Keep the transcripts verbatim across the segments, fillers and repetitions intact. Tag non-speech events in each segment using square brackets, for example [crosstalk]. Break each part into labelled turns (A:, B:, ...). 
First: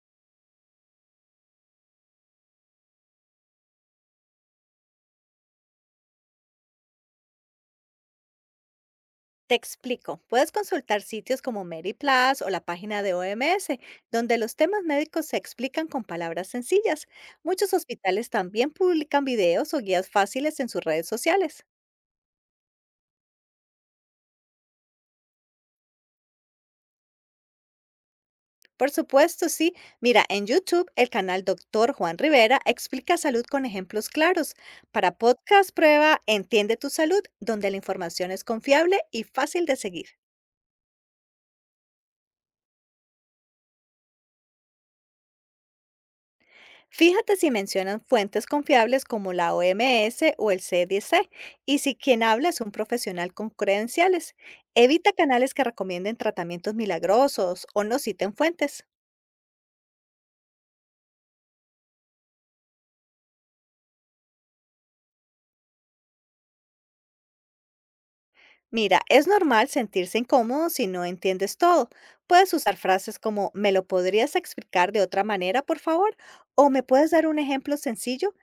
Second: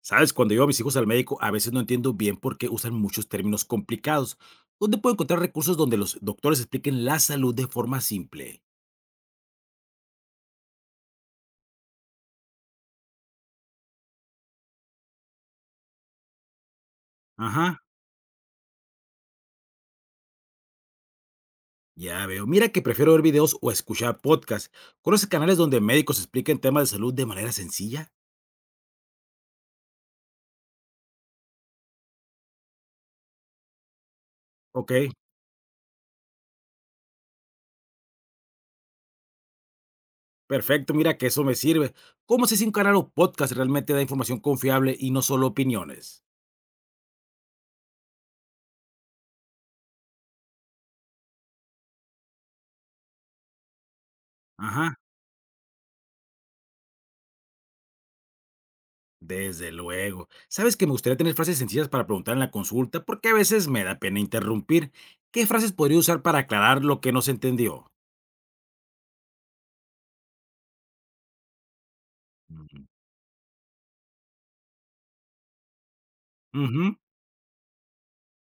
A: Sabes, cuando llevo a mis hijos al médico, a veces no entiendo bien por qué usan muchos términos complicados. ¿Dónde puedo encontrar recursos donde los doctores expliquen la salud de forma simple?
B: Te explico, puedes consultar sitios como MaryPlus o la página de O M S, donde los temas médicos se explican con palabras sencillas. Muchos
A: Ajá,
B: hospitales también publican videos o guías fáciles en sus redes sociales.
A: ya veo. Mira que prefiero ver videos o escuchar podcasts. ¿Conoces canales donde médicos expliquen temas de salud de manera sencilla?
B: Por supuesto, sí. Mira, en YouTube el canal Doctor Juan Rivera explica salud con ejemplos claros.
A: Ok,
B: Para podcast prueba Entiende tu salud, donde la información es confiable y fácil de seguir.
A: perfecto. Mira que eso me sirve. ¿Cómo sé si un canal o podcast realmente da información confiable y no solo opiniones?
B: Fíjate si mencionan fuentes confiables como la O M S o el C D C y si quien habla es un profesional con credenciales.
A: Ajá.
B: Evita canales que recomienden tratamientos milagrosos o no citen fuentes.
A: Desde luego. Sabes que me gustaría tener frases sencillas para preguntar en la consulta, porque a veces me da pena interrumpir. ¿Qué frases podría usar para aclarar lo que no se entendió?
B: Mira, es normal sentirse incómodo si no entiendes todo. Puedes usar
A: Ujú.
B: frases como ¿me lo podrías explicar de otra manera, por favor? ¿O me
A: Ujú.
B: puedes dar un ejemplo sencillo?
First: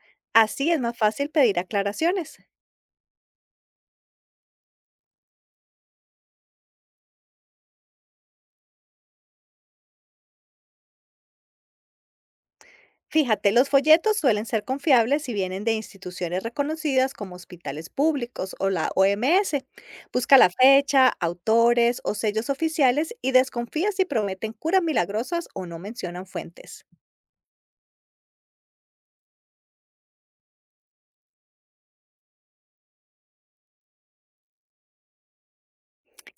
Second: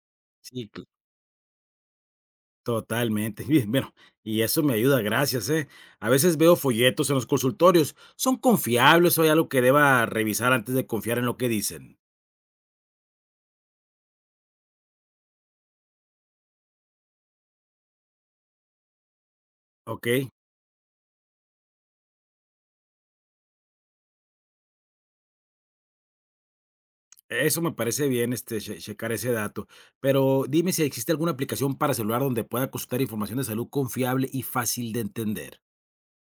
A: Sí,
B: Así es
A: cl-
B: más fácil pedir aclaraciones.
A: totalmente. [laughs] Bien, bueno, y eso me ayuda, gracias, ¿eh? A veces veo folletos en los consultorios. ¿Son confiables o hay algo que deba revisar antes de confiar en lo que dicen?
B: Fíjate, los folletos suelen ser confiables si vienen de instituciones reconocidas como hospitales públicos o la O M S.
A: Ok,
B: Busca la fecha, autores o sellos oficiales y desconfía si prometen curas milagrosas o no mencionan fuentes.
A: eso me parece bien, este, che- checar ese dato. Pero dime si existe alguna aplicación para celular donde pueda consultar información de salud confiable y fácil de entender.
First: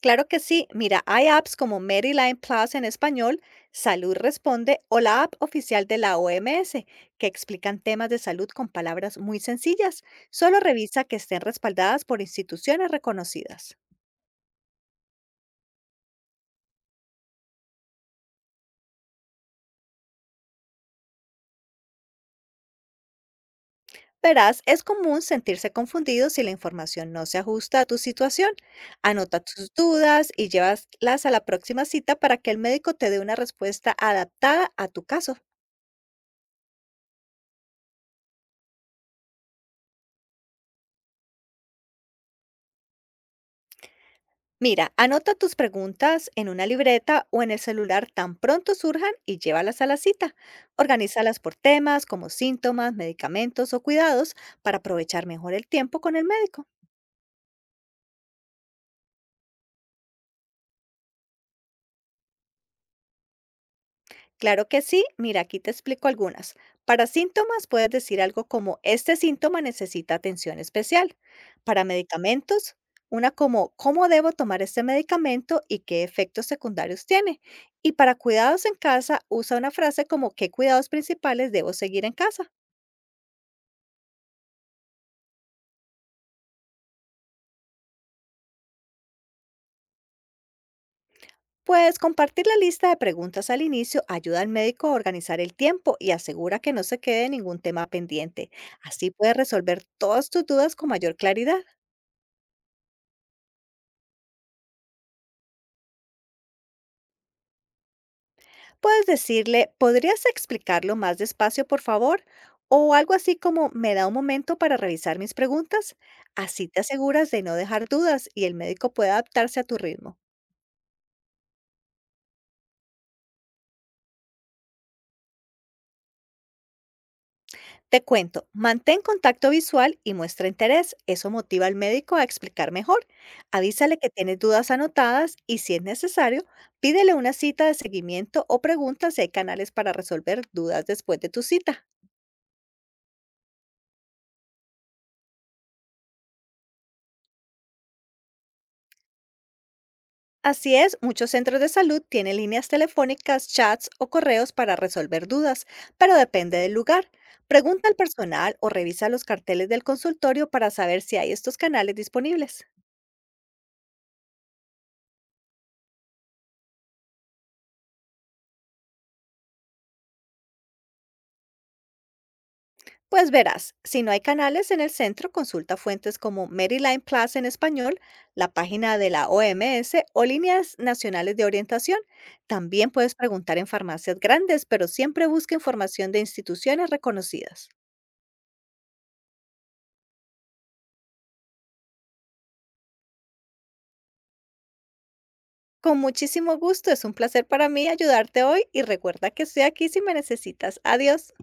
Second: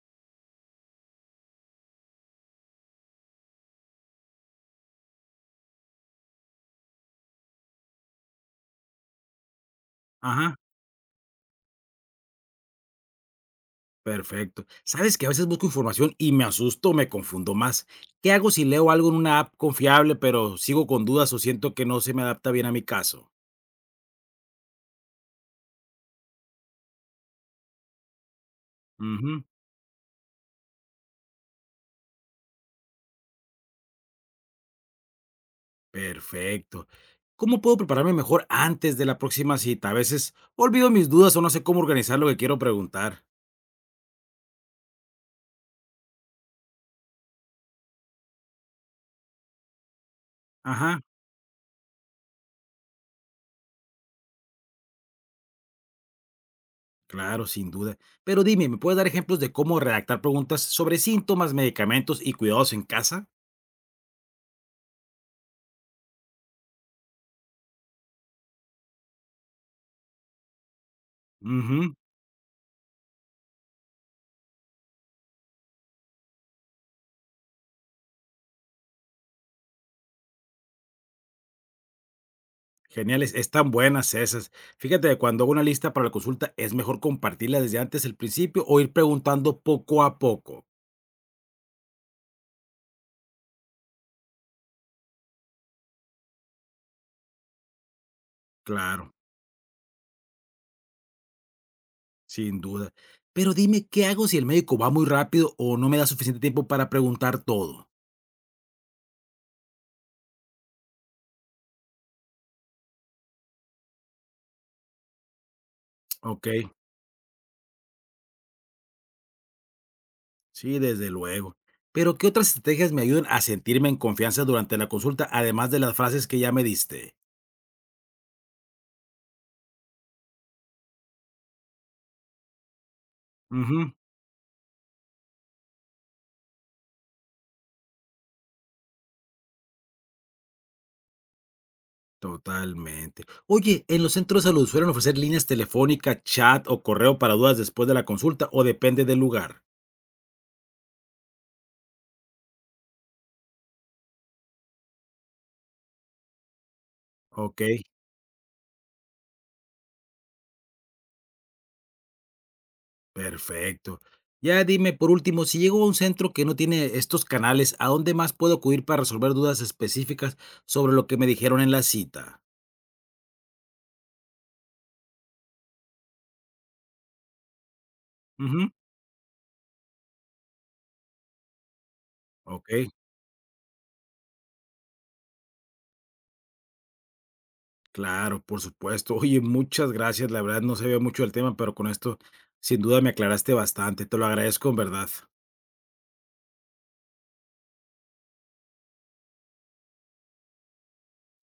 B: Claro que sí, mira, hay apps como Maryline Plus en español, Salud Responde o la app oficial de la O M S que explican temas de salud con palabras muy sencillas.
A: Ajá,
B: Solo revisa que estén respaldadas por instituciones reconocidas.
A: perfecto. Sabes que a veces busco información y me asusto me confundo más. ¿Qué hago si leo algo en una app confiable, pero sigo con dudas o siento que no se me adapta bien a mi caso?
B: Verás, es común sentirse confundido si la información no se ajusta a tu situación. Anota
A: Ujú,
B: tus dudas y llévalas a la próxima cita para que el médico te dé una respuesta adaptada a tu caso.
A: perfecto. ¿Cómo puedo prepararme mejor antes de la próxima cita? A veces olvido mis dudas o no sé cómo organizar lo que quiero preguntar.
B: Mira, anota tus preguntas en una libreta o en el celular tan pronto surjan y llévalas a la cita.
A: Ajá,
B: Organízalas por temas como síntomas, medicamentos o cuidados para aprovechar mejor el tiempo con el médico.
A: claro, sin duda. Pero dime, ¿me puedes dar ejemplos de cómo redactar preguntas sobre síntomas, medicamentos y cuidados en casa?
B: Claro que sí, mira, aquí te explico algunas. Para síntomas puedes decir algo como, este síntoma necesita atención especial. Para medicamentos, una como, ¿cómo debo tomar este medicamento y qué efectos secundarios tiene? Y para cuidados en casa, usa una frase como, ¿qué cuidados principales debo seguir en casa?
A: Geniales, están buenas esas. Fíjate, cuando hago una lista para la consulta, ¿es mejor compartirla desde antes del principio o ir preguntando poco a poco?
B: Puedes compartir la lista de preguntas al inicio, ayuda al médico a organizar el tiempo y asegura que no se quede ningún tema pendiente.
A: Claro,
B: Así puedes resolver todas tus dudas con mayor claridad.
A: sin duda. Pero dime, ¿qué hago si el médico va muy rápido o no me da suficiente tiempo para preguntar todo?
B: Puedes decirle, ¿podrías explicarlo más despacio, por favor? O algo así como, ¿me da un momento para revisar mis preguntas?
A: Ok,
B: Así te aseguras de no dejar dudas y el médico puede adaptarse a tu ritmo.
A: sí, desde luego. Pero ¿qué otras estrategias me ayudan a sentirme en confianza durante la consulta, además de las frases que ya me diste?
B: Te cuento, mantén contacto visual y muestra interés. Eso motiva al médico a explicar mejor.
A: Ujú.
B: Avísale que tienes dudas anotadas y si es necesario, pídele una cita de seguimiento o pregunta si hay canales para resolver dudas después de tu cita.
A: Totalmente. Oye, ¿en los centros de salud suelen ofrecer líneas telefónica, chat o correo para dudas después de la consulta o depende del lugar?
B: Así es, muchos centros de salud tienen líneas telefónicas, chats o correos para resolver dudas, pero depende del lugar.
A: Ok,
B: Pregunta al personal o revisa los carteles del consultorio para saber si hay estos canales disponibles.
A: perfecto. Ya dime, por último, si llego a un centro que no tiene estos canales, ¿a dónde más puedo acudir para resolver dudas específicas sobre lo que me dijeron en la cita?
B: Pues verás, si no hay canales en el centro, consulta fuentes como Maryland Plus en español, la
A: Ujú,
B: página de la O M S o líneas nacionales de orientación.
A: ok,
B: También puedes preguntar en farmacias grandes, pero siempre busca información de instituciones reconocidas.
A: claro, por supuesto. [laughs] Oye, muchas gracias. La verdad no sabía mucho del tema, pero con esto sin duda me aclaraste bastante. Te lo agradezco en verdad.
B: Con muchísimo gusto, es un placer para mí ayudarte hoy y recuerda que estoy aquí si me necesitas. Adiós.